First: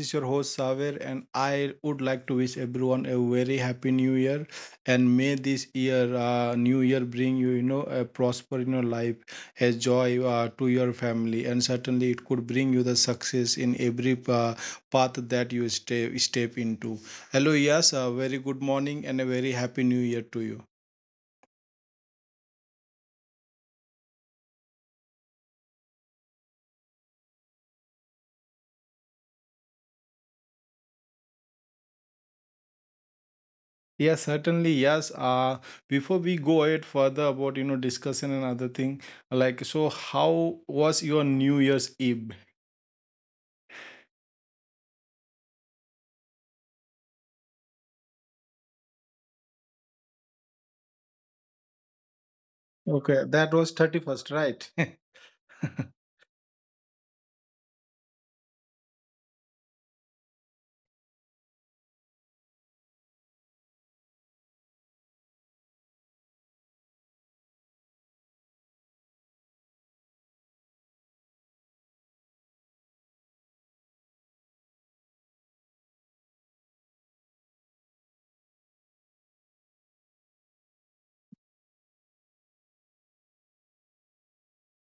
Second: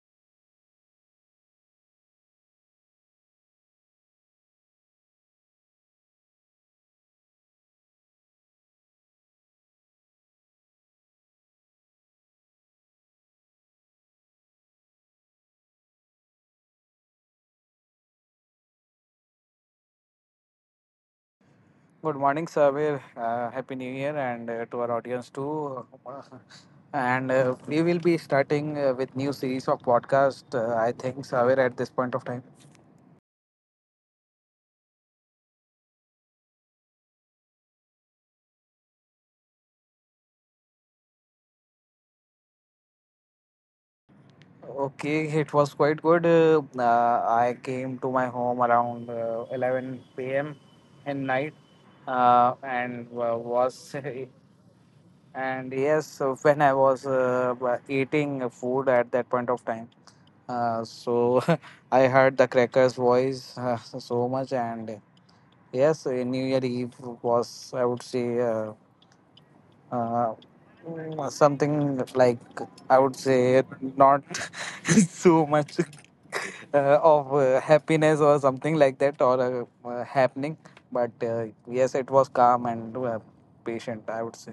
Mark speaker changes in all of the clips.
Speaker 1: is your host Saver, and I would like to wish everyone a very happy New Year, and may this year, New Year, bring you, a prosper in your life, a joy to your family, and certainly it could bring you the success in every path that you step into. Hello, yes, very good morning and a very happy New Year to you.
Speaker 2: Good morning, Sabir. Happy New Year, and to our audience too. And We will be starting with new series of podcast. I think Sabir at this point of time.
Speaker 1: Yes, certainly. Yes. Before we go ahead further about, you know, discussion and other thing, like, so how was your New Year's Eve?
Speaker 2: Okay, it was quite good. I came to my home around 11 p.m. in night, and
Speaker 1: Okay, that was
Speaker 2: was
Speaker 1: 31st, right?
Speaker 2: and yes, when I was eating food at that point of time. So I heard the cracker's voice so much, and yes, New Year Eve was, I would say, uh, mm, something like I would say not so much of happiness or something like that or happening, but yes, it was calm and patient, I would say.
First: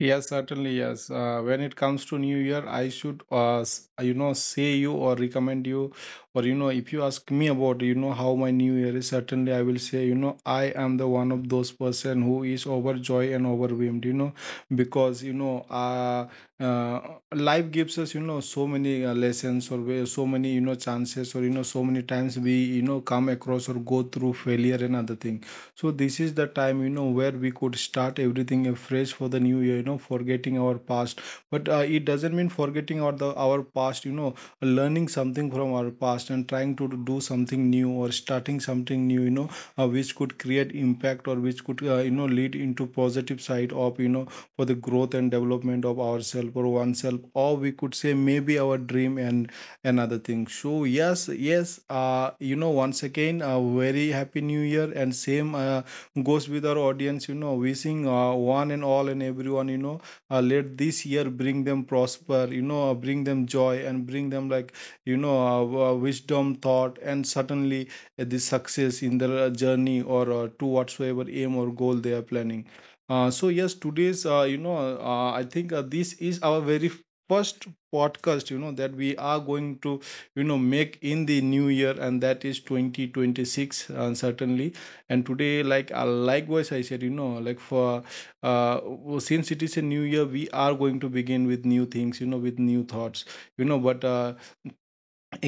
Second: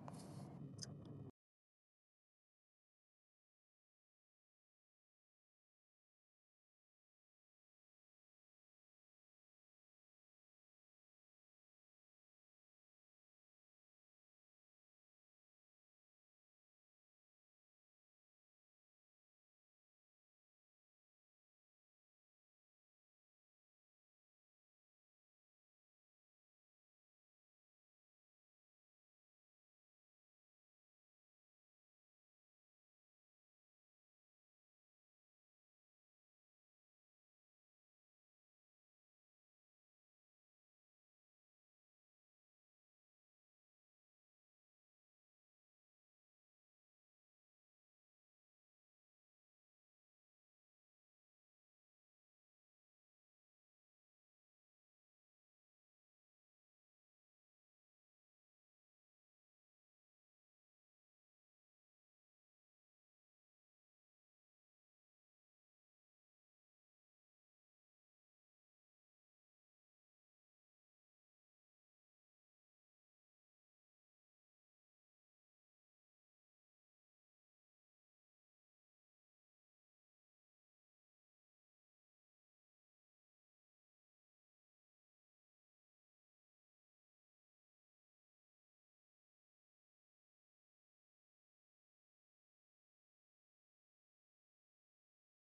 Speaker 1: Yes, certainly, yes. When it comes to New Year, I should, you know, say you or recommend you, or, you know, if you ask me about, you know, how my New Year is, certainly I will say, you know, I am the one of those person who is overjoyed and overwhelmed, you know, because, uh, life gives us, you know, so many lessons or so many, you know, chances, or, you know, so many times we, you know, come across or go through failure and other thing. So this is the time, you know, where we could start everything afresh for the new year, you know, forgetting our past. But it doesn't mean forgetting our, the our past, you know, learning something from our past and trying to do something new or starting something new, you know, which could create impact, or which could, you know, lead into positive side of, you know, for the growth and development of ourselves or oneself, or we could say maybe our dream and another thing. So yes, yes, you know, once again a very happy new year, and same goes with our audience, you know, wishing one and all and everyone, let this year bring them prosper, you know, bring them joy, and bring them, like, wisdom thought, and certainly the success in their journey, or to whatsoever aim or goal they are planning. So yes, today's, I think, this is our very first podcast, you know, that we are going to, you know, make in the new year, and that is 2026, certainly. And today, like, likewise I said, you know, like for well, since it is a new year, we are going to begin with new things, you know, with new thoughts, you know. but uh,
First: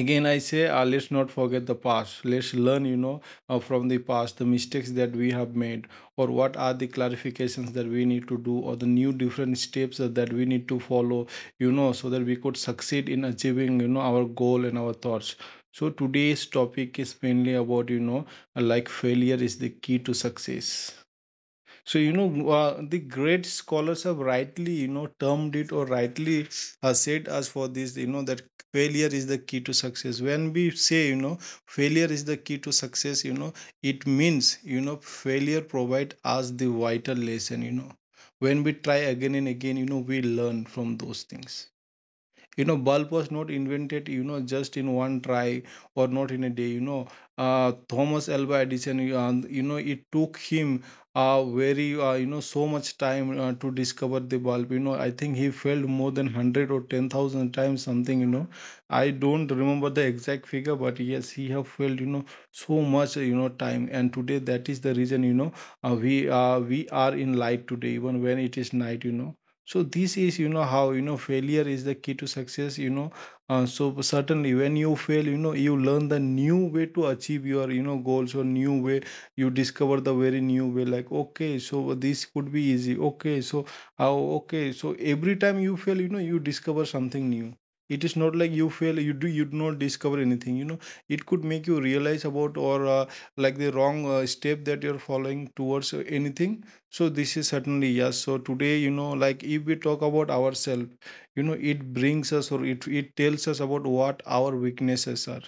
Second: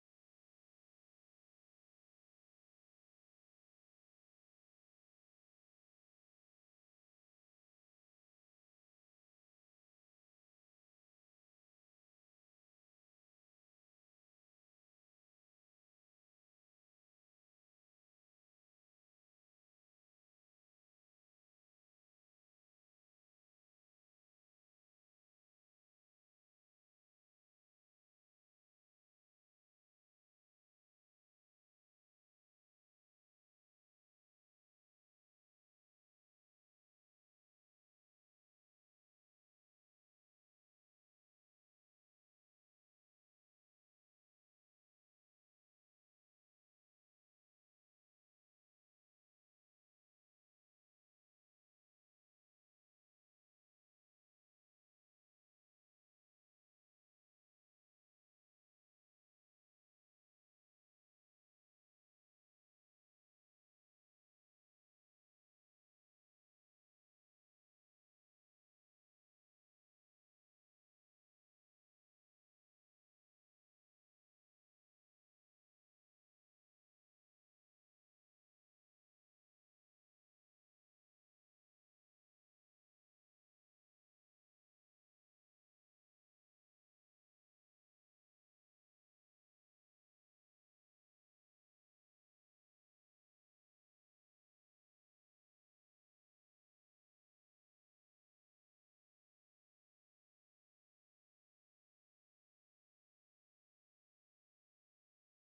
Speaker 1: again i say, let's not forget the past. Let's learn, you know, from the past, the mistakes that we have made, or what are the clarifications that we need to do, or the new different steps that we need to follow, you know, so that we could succeed in achieving, you know, our goal and our thoughts. So today's topic is mainly about, you know, like, failure is the key to success. So, you know, the great scholars have rightly, you know, termed it, or rightly said us for this, you know, that failure is the key to success. When we say, you know, failure is the key to success, you know, it means, you know, failure provide us the vital lesson, you know. When we try again and again, you know, we learn from those things. You know, bulb was not invented, you know, just in one try, or not in a day, you know. Thomas alva edison you you know, it took him very you know, so much time to discover the bulb, you know. I think he failed more than 100 or 10,000 times, something, you know. I don't remember the exact figure, but yes, he have failed, you know, so much you know time, and today that is the reason, you know, we are in light today even when it is night, you know. So this is, you know, how, you know, failure is the key to success, you know. So certainly when you fail, you know, you learn the new way to achieve your, you know, goals, or new way, you discover the very new way, like, okay, so this could be easy, okay so how, okay, so every time you fail, you know, you discover something new. It is not like you fail, you do not discover anything, you know. It could make you realize about, or like the wrong step that you're following towards anything. So this is certainly, yes. So today, you know, like if we talk about ourselves, you know, it brings us, or it tells us about what our weaknesses are,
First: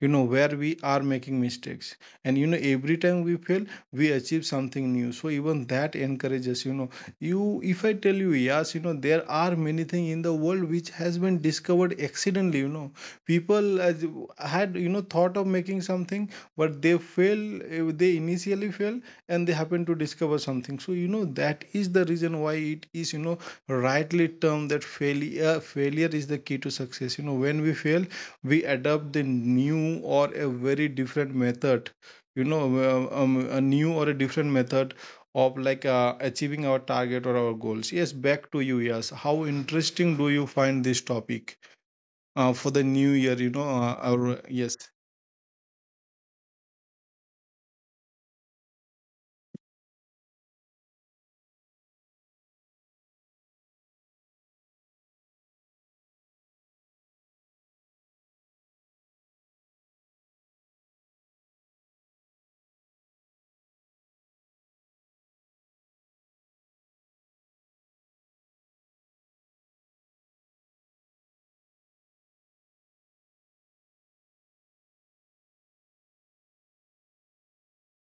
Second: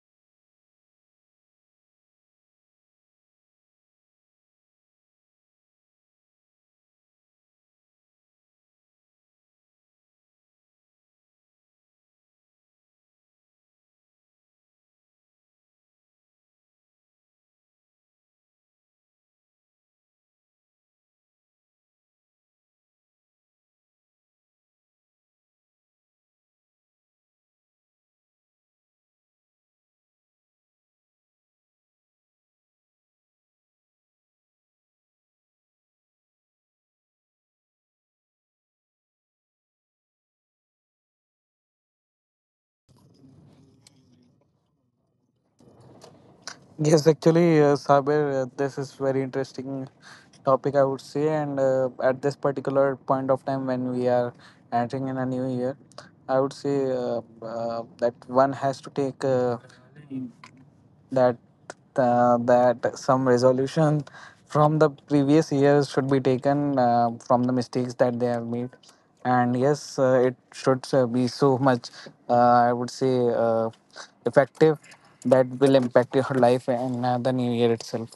Speaker 1: you know, where we are making mistakes. And, you know, every time we fail, we achieve something new, so even that encourages, you know, you. If I tell you, yes, you know, there are many things in the world which has been discovered accidentally, you know, people as, had, you know, thought of making something, but they fail, they initially fail, and they happen to discover something. So, you know, that is the reason why it is, you know, rightly termed that failure is the key to success, you know. When we fail, we adopt the new or a very different method, a new or a different method of, like, achieving our target or our goals. Yes, back to you. Yes, how interesting do you find this topic for the new year, you know our yes.
Speaker 2: Yes, actually, Saber, this is very interesting topic, I would say. And At this particular point of time, when we are entering in a new year, I would say that one has to take that that some resolution from the previous years should be taken from the mistakes that they have made, and yes, it should be so much uh, I would say effective, that will impact your life in the new year itself.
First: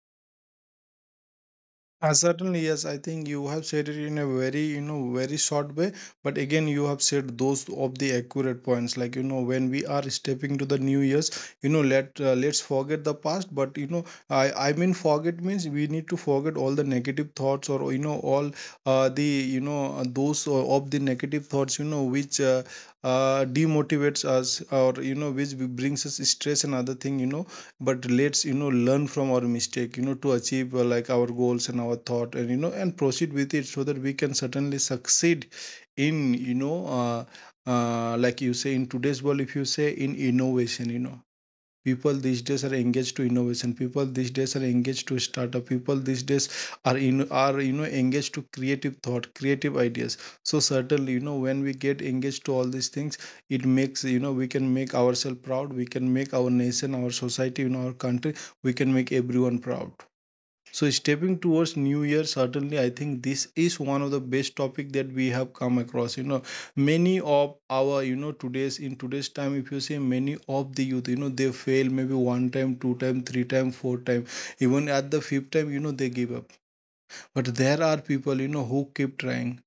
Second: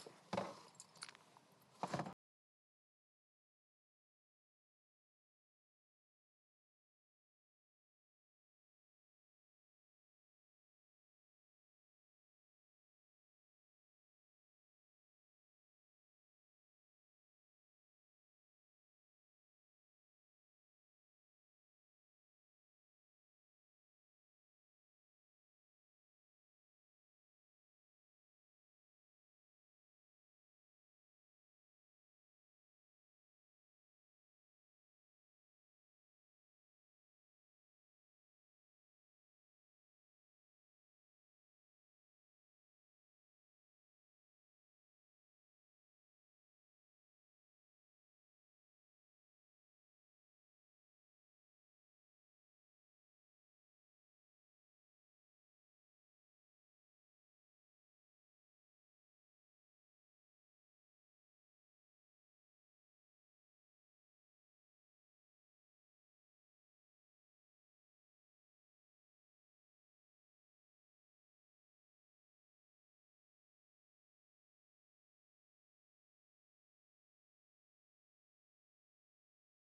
Speaker 1: Certainly, yes. I think you have said it in a very, you know, very short way. But again, you have said those of the accurate points. Like, you know, when we are stepping to the new years, you know, let's forget the past. But, you know, I mean, forget means we need to forget all the negative thoughts, or, you know, all the you know those of the negative thoughts, you know, which demotivates us, or, you know, which brings us stress and other thing, you know. But let's, you know, learn from our mistake, you know, to achieve, like, our goals and our thought, and, you know, and proceed with it, so that we can certainly succeed in, like, you say, in today's world, if you say, in innovation, you know, people these days are engaged to innovation, people these days are engaged to startup, people these days are in, are, you know, engaged to creative thought, creative ideas. So certainly, you know, when we get engaged to all these things, it makes, you know, we can make ourselves proud, we can make our nation, our society, you know, our country, we can make everyone proud. So stepping towards New Year, certainly I think this is one of the best topic that we have come across. You know, many of our, you know, today's, in today's time, if you say, many of the youth, you know, they fail maybe one time, two time, three time, four time, even at the fifth time, you know, they give up. But there are people, you know, who keep trying.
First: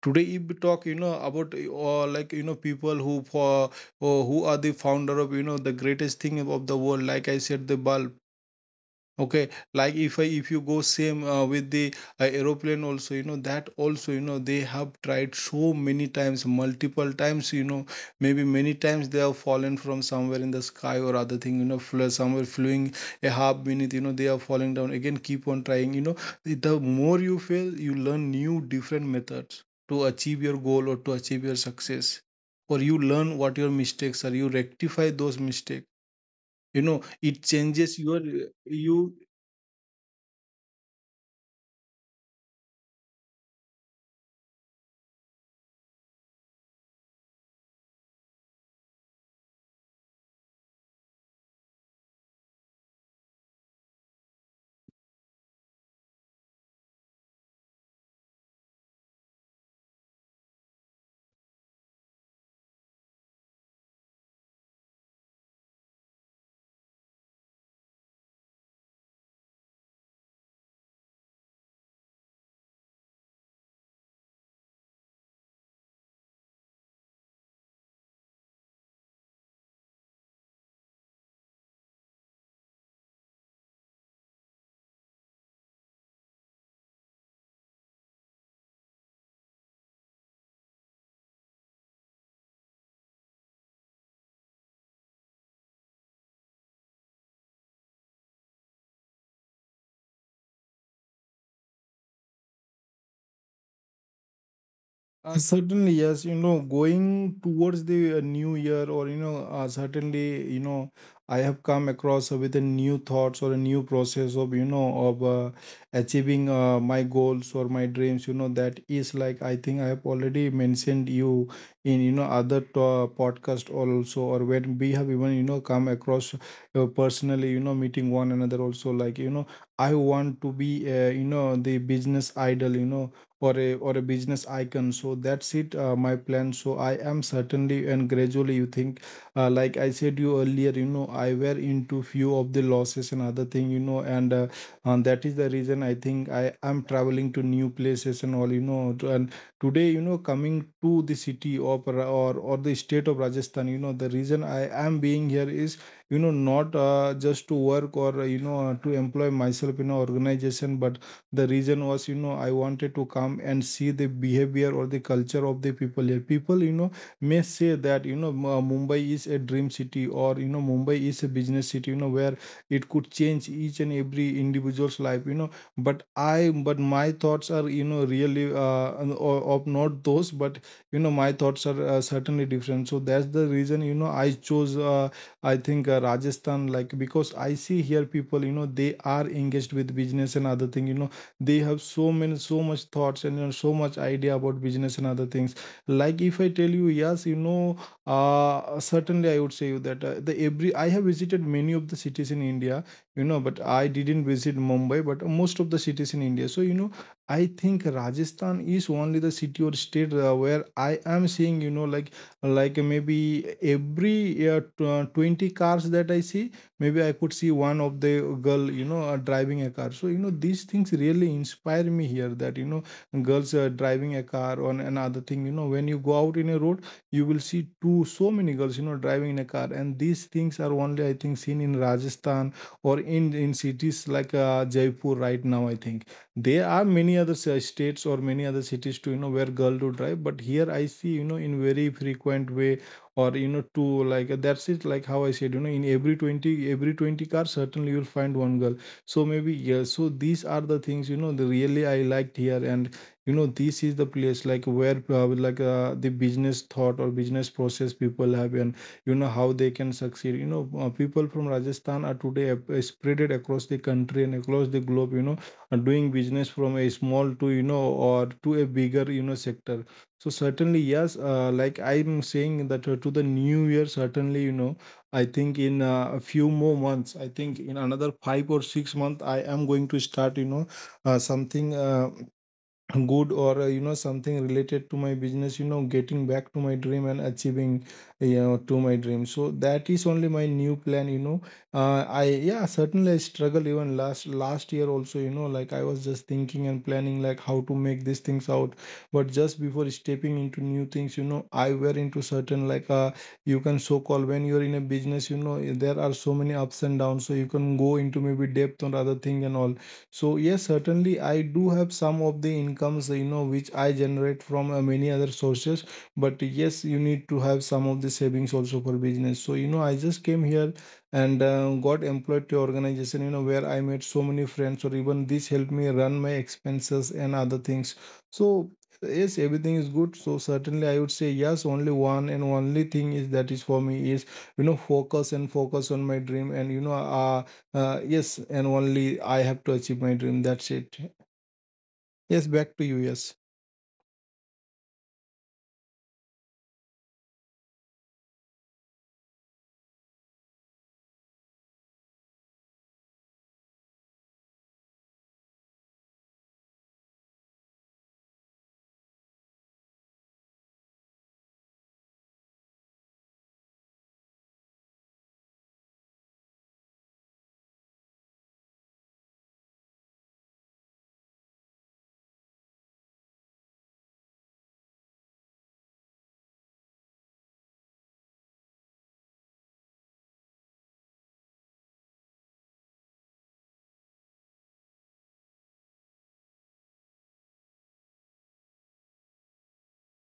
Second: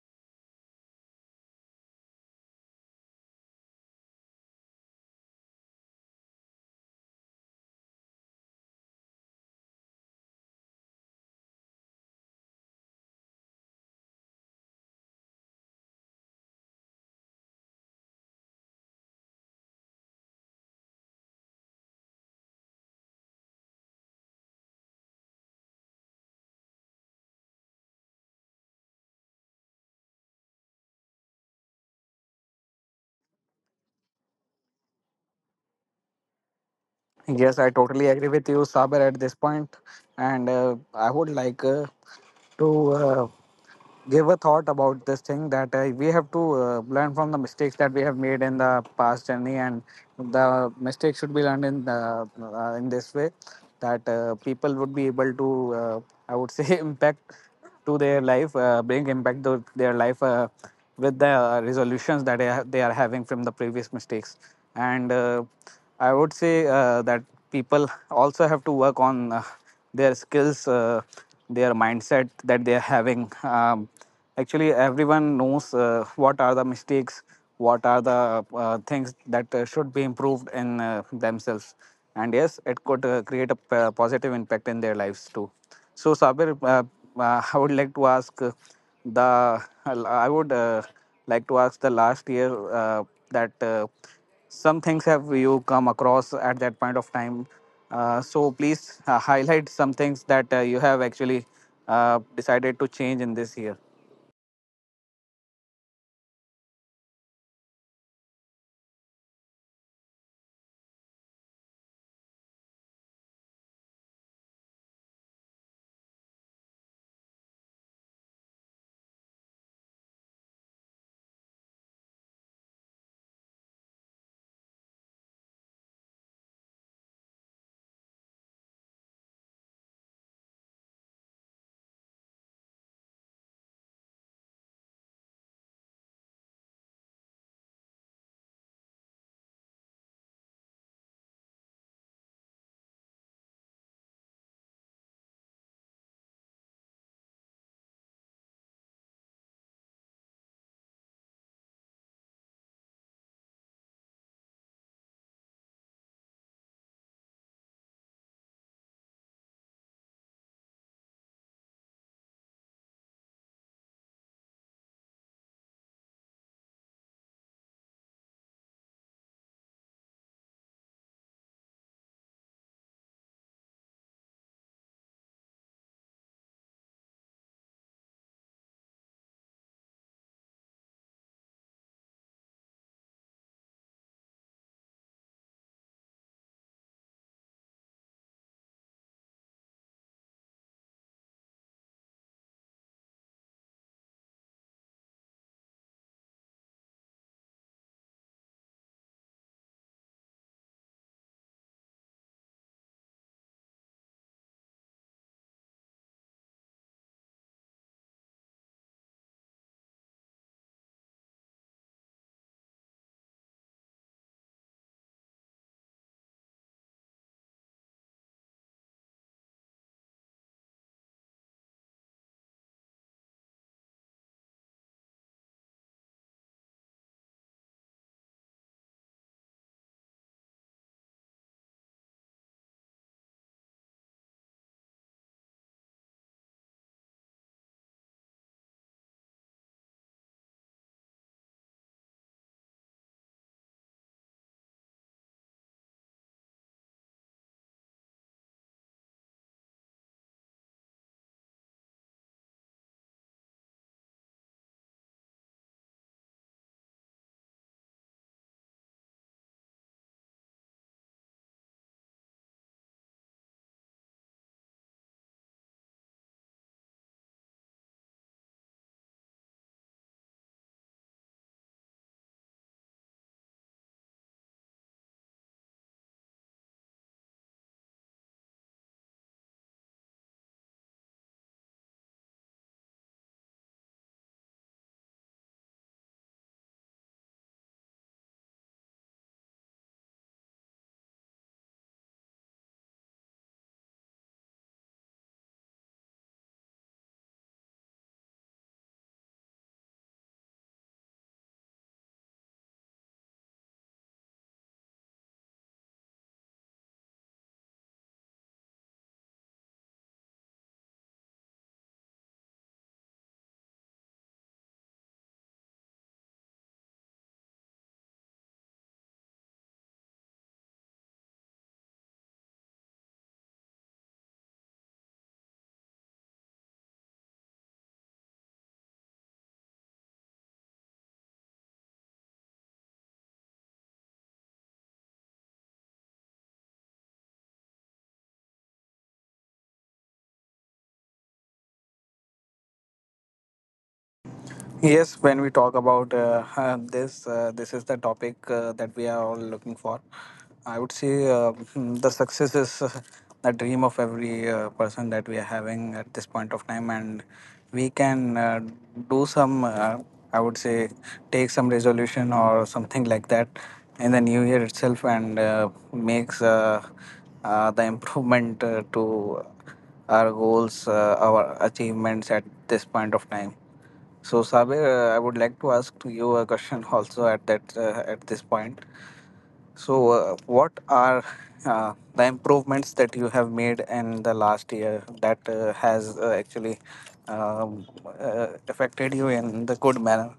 Speaker 1: Today, if we talk, you know, about, or, like, you know, people who for, or who are the founder of, you know, the greatest thing of the world, like I said, the bulb. Okay, like if I, if you go same with the aeroplane also, you know, that also, you know, they have tried so many times, multiple times, you know, maybe many times they have fallen from somewhere in the sky or other thing, you know, somewhere flying a half minute, you know, they are falling down again. Keep on trying, you know. The more you fail, you learn new different methods to achieve your goal, or to achieve your success, or you learn what your mistakes are. You rectify those mistakes. You know, it
Speaker 2: Yes, I
Speaker 1: changes
Speaker 2: totally
Speaker 1: your
Speaker 2: agree with you,
Speaker 1: you.
Speaker 2: Saber, at this point. And I would like to give a thought about this thing that we have to learn from the mistakes that we have made in the past journey, and the mistakes should be learned in this way that people would be able to, I would say, impact to their life, bring impact to their life with the resolutions that they are having from the previous mistakes. And I would say that people also have to work on their skills, their mindset that they are having. Actually, everyone knows what are the mistakes, what are the things that should be improved in themselves, and yes, it could create a positive impact in their lives too. So Sabir, I would like to ask the i would uh, the last year uh, that some things have you come across at that point of time. So please highlight some things that you have actually decided to change in this year.
Speaker 1: Certainly, yes. You know, going towards the new year, or, you know, certainly, you know, I have come across with a new thoughts, or a new process of, you know, of achieving my goals or my dreams. You know, that is, like, I think I have already mentioned you in, podcast also, or when we have even, you know, come across personally, you know, meeting one another also. Like, you know, I want to be, you know, the business idol. You know, or a business icon, so that's it, my plan. So I am certainly and gradually you think, like I said you earlier, you know, I were into few of the losses and other thing, you know, and that is the reason I think I am traveling to new places and all, you know, and today, you know, coming to the city of or the state of Rajasthan. You know, the reason I am being here is, you know, not just to work or, uh, to employ myself in an organization, but the reason was, you know, I wanted to come and see the behavior or the culture of the people here. People, you know, may say that, you know, Mumbai is a dream city, or, you know, Mumbai is a business city, you know, where it could change each and every individual's life, you know. But I, but my thoughts are, you know, really of not those, but you know, my thoughts are, certainly different. So that's the reason, you know, I chose, I think, Rajasthan, like because I see here people, you know, they are engaged with business and other thing, you know. They have so many, so much thoughts, and you know, so much idea about business and other things. Like if I tell you, yes, you know, certainly I would say you that, the every, I have visited many of the cities in India, you know, but I didn't visit Mumbai, but most of the cities in India. So, you know, I think Rajasthan is only the city or state, where I am seeing, you know, like maybe every 20 cars that I see, maybe I could see one of the girl, you know, driving a car. So you know, these things really inspire me here, that you know, girls driving a car on another thing, you know. When you go out in a road, you will see two, so many girls, you know, driving in a car, and these things are only, I think, seen in Rajasthan, or in cities like, Jaipur. Right now, I think there are many other states or many other cities too, you know, where girl do drive. But here I see, you know, in very frequent way, or, you know, two, like that's it. Like how I said, you know, in every 20, every 20 cars, certainly you'll find one girl. So maybe, yeah. So these are the things, you know, the really I liked here. And you know, this is the place like where, like, the business thought or business process people have, and you know how they can succeed, you know. People from Rajasthan are today spreaded across the country and across the globe, you know, doing business from a small to, you know, or to a bigger, you know, sector. So certainly, yes. Like I'm saying that, to the new year, certainly, you know, I think in, a few more months, I think in another 5 or 6 months, I am going to start, you know, something. Good, or, you know, something related to my business, you know, getting back to my dream and achieving, you know, to my dream. So that is only my new plan, you know. I, yeah, certainly I struggle even last year also, you know. Like I was just thinking and planning like how to make these things out. But just before stepping into new things, you know, I were into certain, like, uh, you can so call, when you're in a business, you know, there are so many ups and downs, so you can go into maybe depth on other thing and all. So yes, certainly I do have some of the incomes, you know, which I generate from, many other sources. But yes, you need to have some of the savings also for business. So you know, I just came here and, got employed to organization, you know, where I made so many friends, or even this helped me run my expenses and other things. So yes, everything is good. So certainly I would say yes. Only one and only thing is that is for me is, you know, focus and focus on my dream. And you know, yes, and only I have to achieve my dream. That's it. Yes, back to you. Yes.
Speaker 2: Yes, when we talk about this is the topic that we are all looking for. I would say the success is the dream of every person that we are having at this point of time, and we can do some, I would say, take some resolution or something like that in the new year itself, and makes the improvement to our goals, our achievements at this point of time. So, Sabir, I would like to ask to you a question also at that at this point. So, what are the improvements that you have made in the last year that has actually um, affected you in the good manner?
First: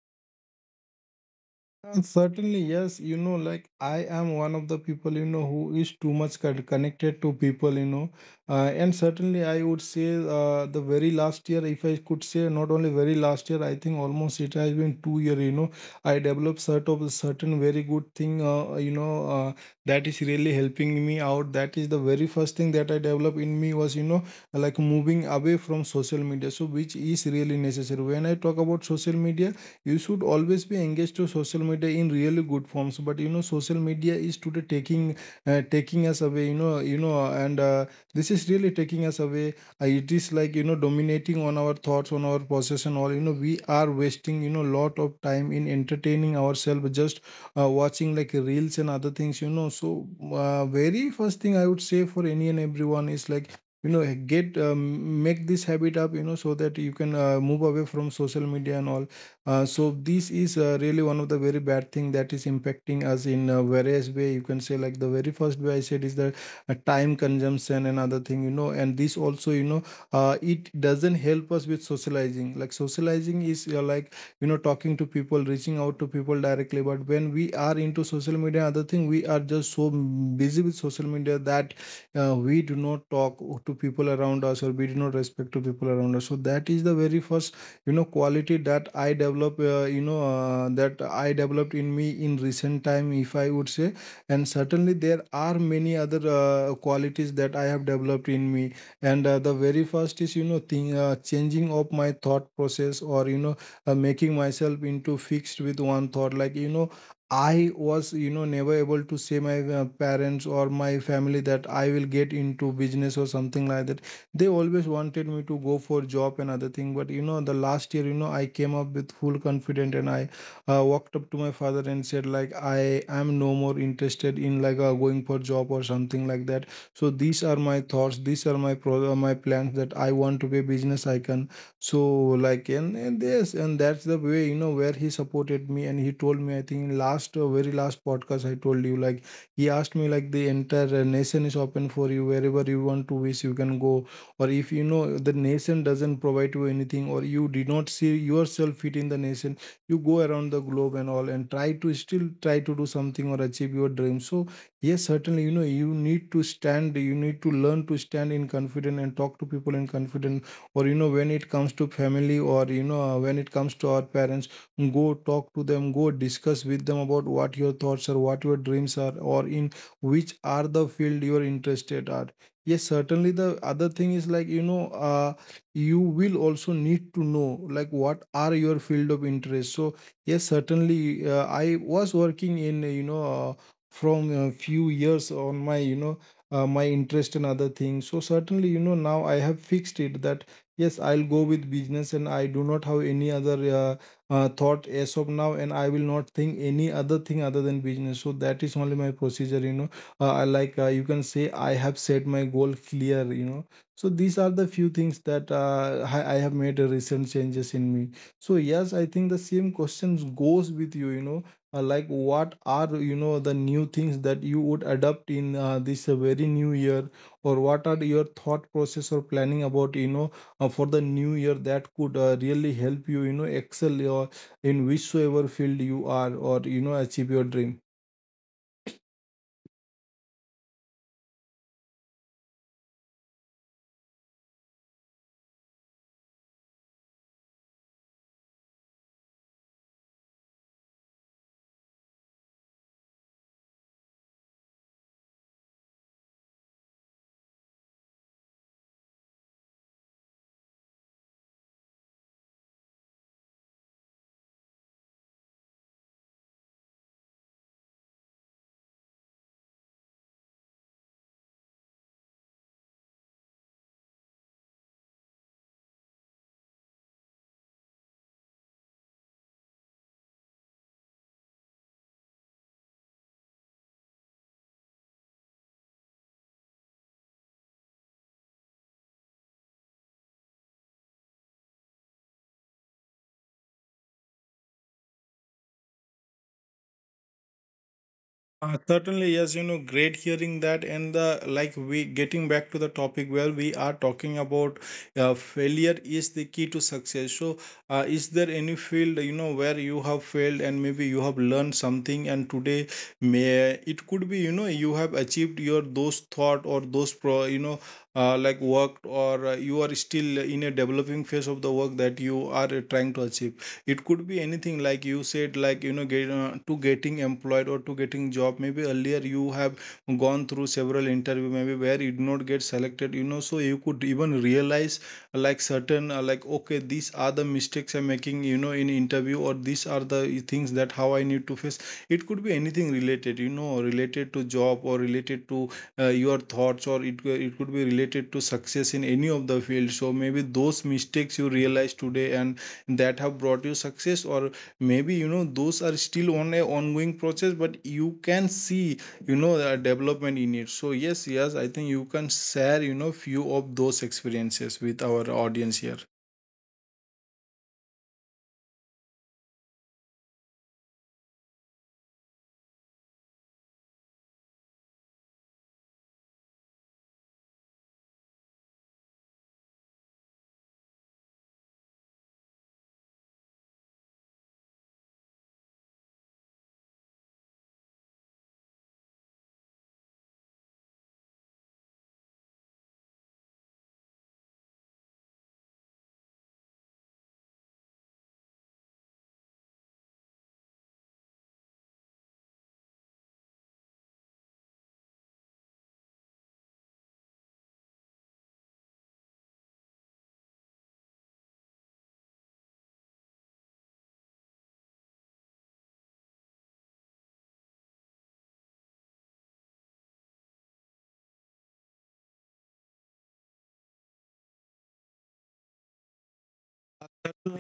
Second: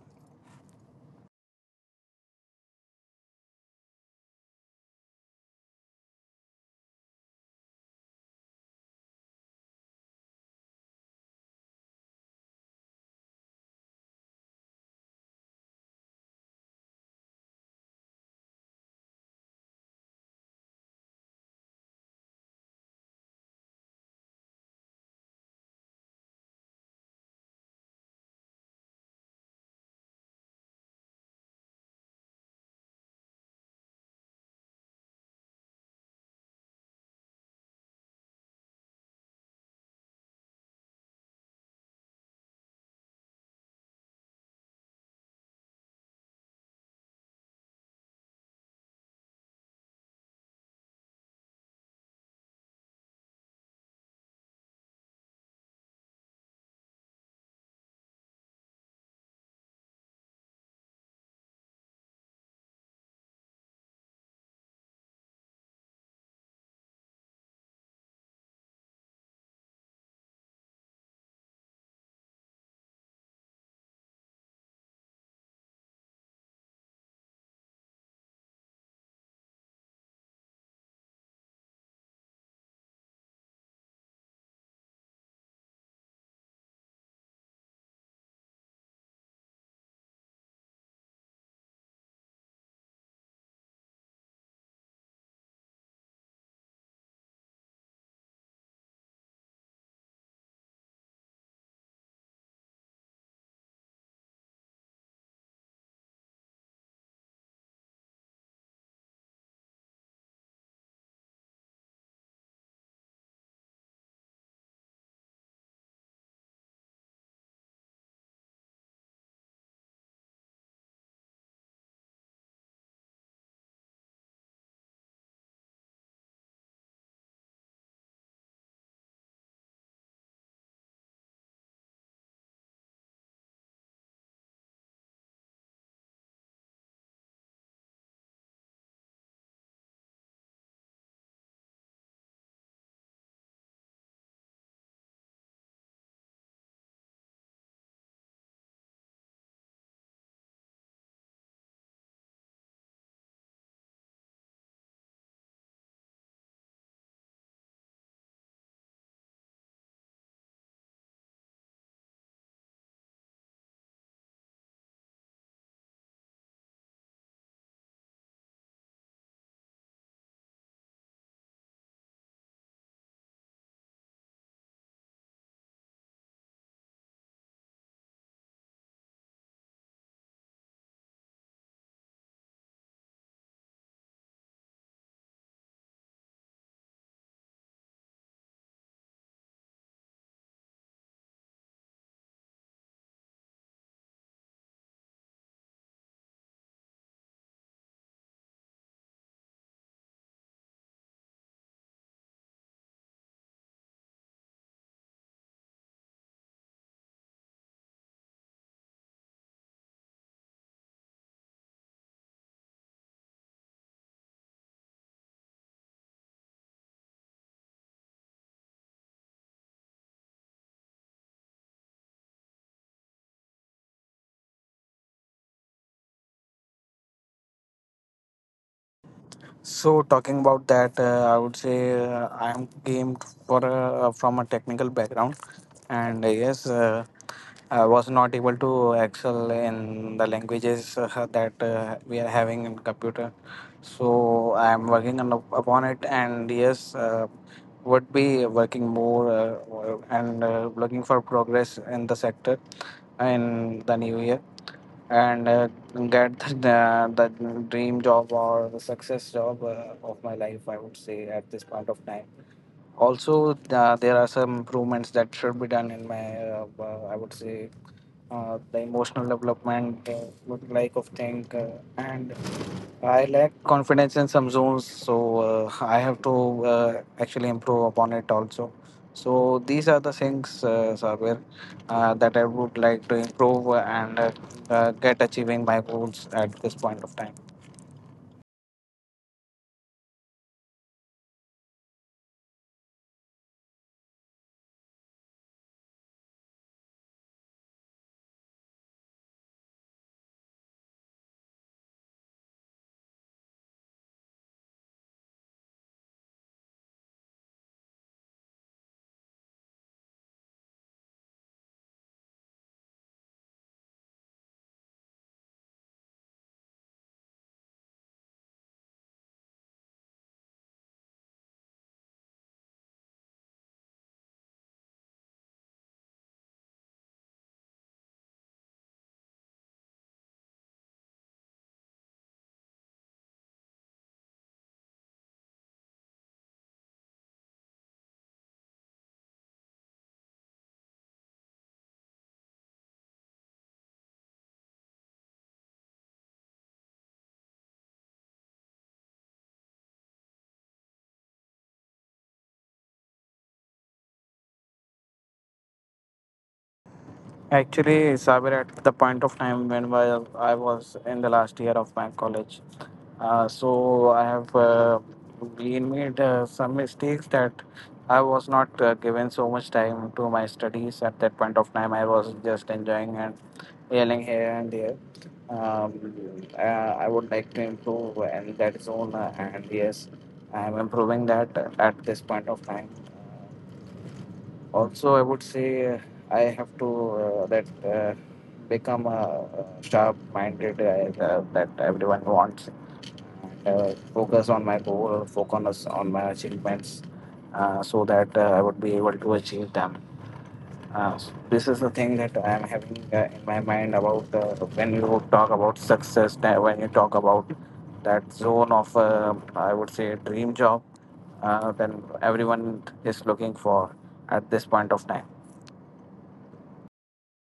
Speaker 1: Certainly, yes. You know, like I am one of the people, you know, who is too much connected to people, you know. And certainly, I would say, the very last year, if I could say, not only very last year, I think almost it has been 2 year, you know, I developed sort of a certain very good thing, you know, that is really helping me out. That is the very first thing that I developed in me was, you know, like moving away from social media. So, which is really necessary. When I talk about social media, you should always be engaged to social media in really good forms, but you know, social media is today taking, taking us away, you know, and, this is really taking us away. It is like, you know, dominating on our thoughts, on our possession, all, you know, we are wasting, you know, lot of time in entertaining ourselves, just watching like reels and other things, you know. So, very first thing I would say for any and everyone is like, you know, get make this habit up, you know, so that you can, move away from social media and all. So this is, really one of the very bad thing that is impacting us in, various way. You can say like the very first way I said is the, time consumption and other thing, you know. And this also, you know, it doesn't help us with socializing. Like socializing is, like, you know, talking to people, reaching out to people directly. But when we are into social media, other thing, we are just so busy with social media that, we do not talk to people around us, or we do not respect to people around us. So that is the very first, you know, quality that I develop, you know, that I developed in me in recent time, if I would say. And certainly there are many other, qualities that I have developed in me, and, the very first is, you know, thing, changing of my thought process, or you know, making myself into fixed with one thought. Like you know, I was, you know, never able to say my, parents or my family that I will get into business or something like that. They always wanted me to go for job and other thing, but you know, the last year, you know, I came up with full confidence, and I, walked up to my father and said, like, I am no more interested in like, going for job or something like that. So these are my thoughts, these are my my plans, that I want to be a business icon. So, like, and this, and that's the way, you know, where he supported me, and he told me, I think in last, very last podcast I told you, like, he asked me, like, the entire, nation is open for you, wherever you want to wish, you can go. Or if, you know, the nation doesn't provide you anything, or you did not see yourself fit in the nation, you go around the globe and all, and try to, still try to do something or achieve your dream. So yes, certainly, you know, you need to stand, you need to learn to stand in confident and talk to people in confident, or you know, when it comes to family, or you know, when it comes to our parents, go talk to them, go discuss with them about what your thoughts are, what your dreams are, or in which are the field you're interested at. Yes, certainly. The other thing is like, you know, you will also need to know, like, what are your field of interest. So, yes, certainly. I was working in, you know, uh, from a few years on my, you know, my interest and other things. So, certainly, you know, now I have fixed it that, yes, I'll go with business and I do not have any other, thought as of now, and I will not think any other thing other than business. So, that is only my procedure. You can say I have set my goal clear. So these are the few things that I have made recent changes in me. So yes, I think the same questions goes with you. You know Like what are the new things that you would adopt in this very new year, or what are your thought process or planning about, for the new year that could really help you, you know excel your, in whichsoever field you are, or you know, achieve your dream.
Speaker 2: So talking about that, I would say I am came for a, from a technical background, and yes, I was not able to excel in the languages that we are having in computer. So I am working on, upon it, and yes, would be working more and looking for progress in the sector in the new year, and get the dream job or the success job of my life, I would say at this point of time. Also, there are some improvements that should be done in my I would say the emotional development, would like of thing, and I lack confidence in some zones, so I have to actually improve upon it also. So these are the things, Sabir, that I would like to improve, and get achieving my goals at this point of time.
Speaker 1: Certainly, yes, you know, great hearing that. And the like, we getting back to the topic where we are talking about, failure is the key to success. So, is there any field, you know, where you have failed and maybe you have learned something, and today may it could be, you know, you have achieved your those thought or those pro, like work, or you are still in a developing phase of the work that you are trying to achieve. It could be anything, like you said, like you know, to getting employed or to getting job. Maybe earlier you have gone through several interview, maybe where you did not get selected, you know, so you could even realize like certain like okay, these are the mistakes I'm making, you know, in interview, or these are the things that how I need to face. It could be anything related, you know, related to job, or related to your thoughts, or it could be related to success in any of the field. So maybe those mistakes you realize today and that have brought you success, or maybe, you know, those are still on a ongoing process, but you can see, you know, the development in it. So yes, yes, I think you can share, you know, few of those experiences with our audience here.
Speaker 2: Actually, Sabir, at the point of time when while I was in the last year of my college, so I have been made some mistakes, that I was not given so much time to my studies at that point of time. I was just enjoying and yelling here and there. I would like to improve in that zone, and yes, I am improving that at this point of time. Also, I would say I have to that become a sharp-minded that everyone wants. Focus on my goal, focus on my achievements, so that I would be able to achieve them. This is the thing that I am having in my mind about when you talk about success, that when you talk about that zone of, I would say, dream job, then everyone is looking for at this point of time.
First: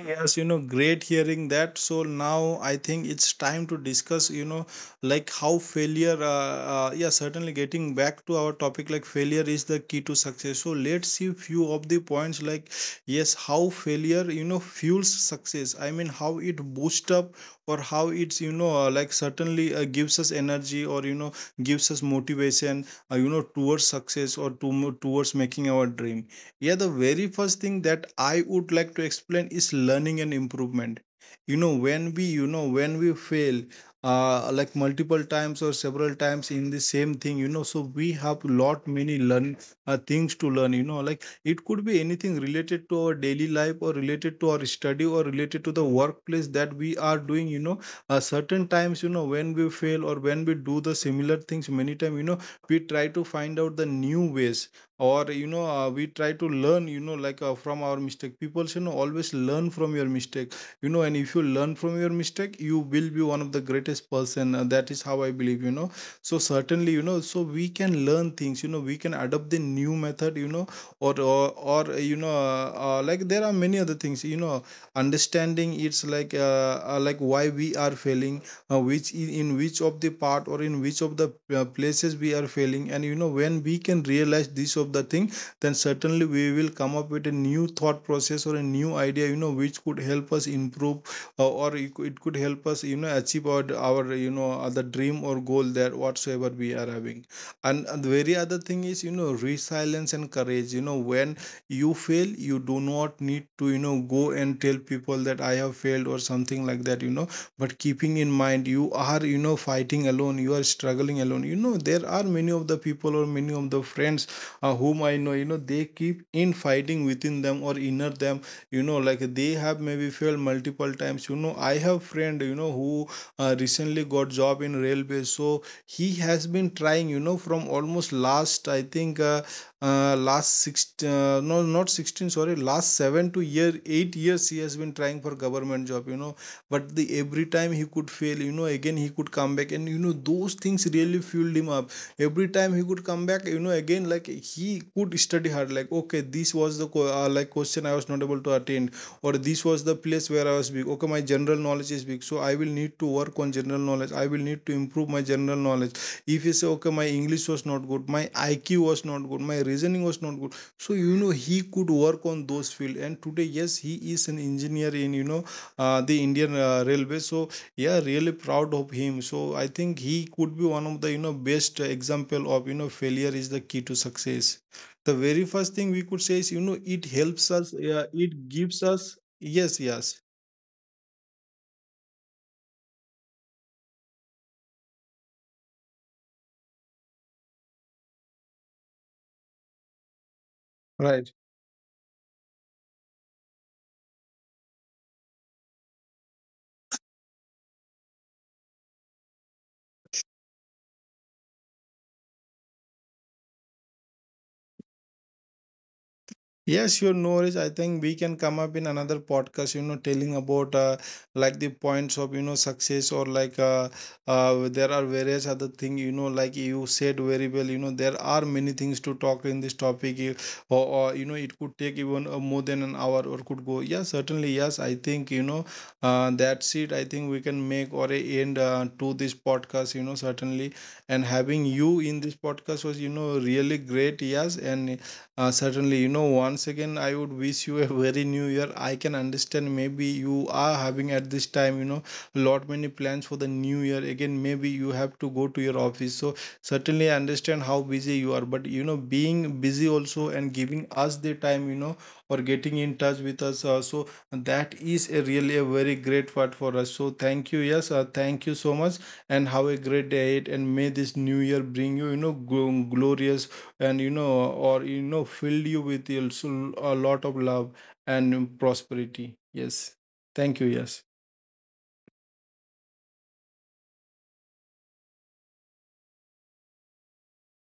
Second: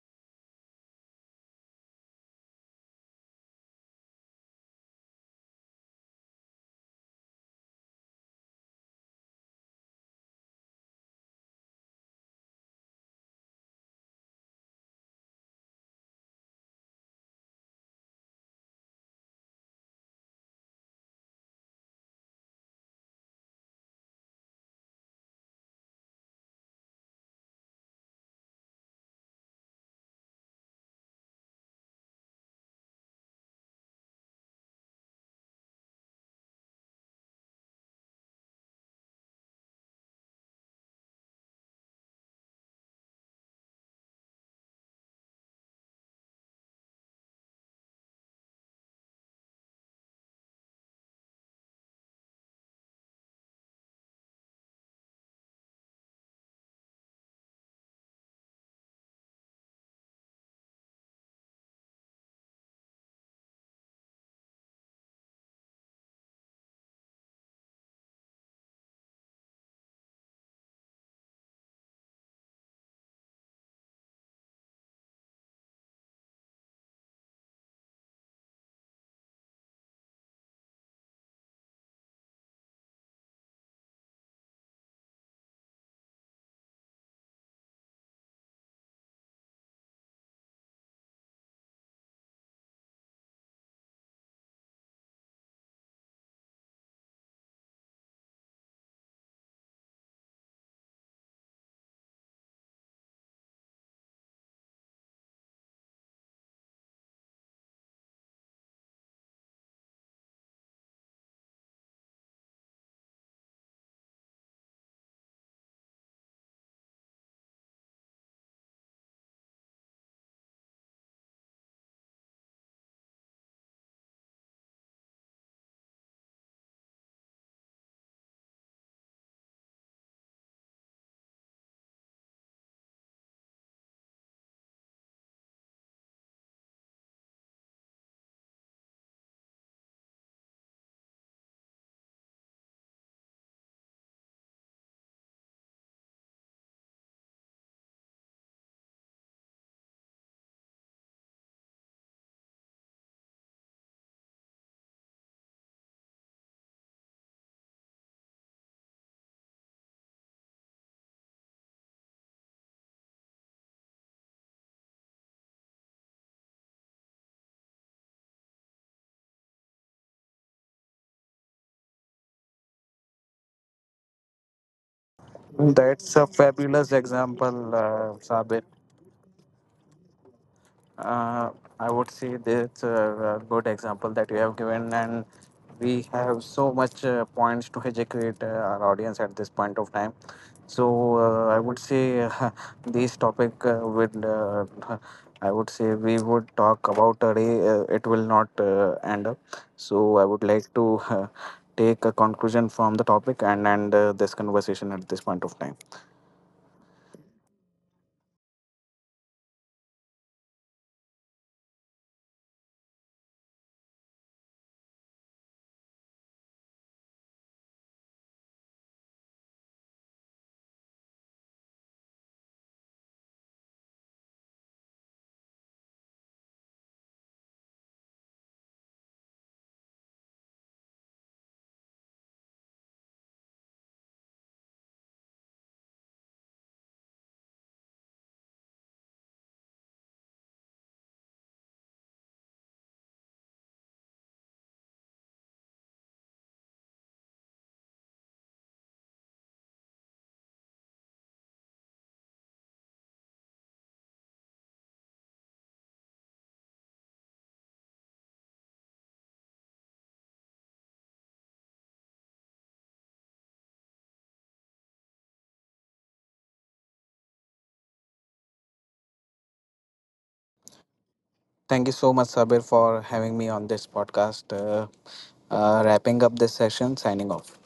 Speaker 1: Yes, you know, great hearing that. So now I think it's time to discuss, you know, like how failure, yeah, certainly getting back to our topic, like failure is the key to success. So let's see few of the points, like, yes, how failure, you know, fuels success. I mean, how it boosts up or how it's, you know, like certainly gives us energy, or, you know, gives us motivation, you know, towards success, or towards making our dream. Yeah, the very first thing that I would like to explain is learning and improvement. You know, when we, you know, when we fail, like multiple times or several times in the same thing, you know, so we have lot many learn, things to learn. You know, like it could be anything related to our daily life, or related to our study, or related to the workplace that we are doing. You know, certain times, you know, when we fail or when we do the similar things many times, you know, we try to find out the new ways, or you know, we try to learn, you know, like from our mistake. People, you know, always learn from your mistake, you know, and if you learn from your mistake, you will be one of the greatest person, that is how I believe, you know. So certainly, you know, so we can learn things, you know, we can adopt the new method, you know, or or, or like there are many other things, you know. Understanding, it's like why we are failing, which in which of the part, or in which of the places we are failing. And you know, when we can realize this of the thing, then certainly we will come up with a new thought process or a new idea, you know, which could help us improve, or it could help us, you know, achieve our you know other dream or goal that whatsoever we are having. And the very other thing is, you know, resilience and courage. You know, when you fail, you do not need to, you know, go and tell people that I have failed or something like that, you know, but keeping in mind you are, you know, fighting alone, you are struggling alone. You know, there are many of the people, or many of the friends whom I know, you know, they keep in fighting within them or inner them. You know, like they have maybe failed multiple times. You know, I have friend, you know, who recently got job in railway. So he has been trying, you know, from almost last, I think last six no, not 16, sorry, last 7 to year 8 years he has been trying for government job, you know. But the every time he could fail, you know, again he could come back, and you know, those things really fueled him up. Every time he could come back, you know, again, like he could would study hard, like okay, this was the like question I was not able to attend, or this was the place where I was weak. Okay, my general knowledge is weak, so I will need to work on general knowledge, I will need to improve my general knowledge. If you say okay, my English was not good, my IQ was not good, my reasoning was not good, so you know, he could work on those field, and today yes, he is an engineer in, you know, the Indian railway. So yeah, really proud of him. So I think he could be one of the, you know, best example of, you know, failure is the key to success. The very first thing we
Speaker 2: That's
Speaker 1: could
Speaker 2: a
Speaker 1: say is, you know,
Speaker 2: fabulous
Speaker 1: it helps
Speaker 2: example,
Speaker 1: us. Yeah, it
Speaker 2: Sabit.
Speaker 1: gives us, yes, yes,
Speaker 2: Uh, I would say that's a good example that you have given, and we have so much points to educate our audience at this point of time. So
Speaker 1: right.
Speaker 2: I would say this topic would, I would say we would talk about a day. It will not end up. So I would like to take a conclusion from the topic and end this conversation at this point of time.
Speaker 1: Yes, your knowledge. I think we can come up in another podcast, you know, telling about like the points of, you know, success, or like there are various other things, you know, like you said very well, you know, there are many things to talk in this topic. Or you know, it could take even more than an hour or could go. Yeah, certainly. Yes, I think, you know, that's it. I think we can make or a end to this podcast, you know, certainly. And having you in this podcast was, you know, really great. Yes. And certainly, you know, once again, I would wish you a very new year. I can understand maybe you are having at this time, you know, lot many plans for the new year. Again, maybe you have to go to your office. So certainly, I understand how busy you are. But, you know, being busy also and giving us the time, you know, or getting in touch with us. So, that is a really a very great part for us. So, thank you. Yes, thank you so much. And have a great day ahead. And may this new year bring you, you know, glorious, and you know, or you know, filled you with also a lot of love and prosperity. Yes, thank you, yes.
Speaker 2: Thank you so much, Sabir, for having me on this podcast. Wrapping up this session, signing off.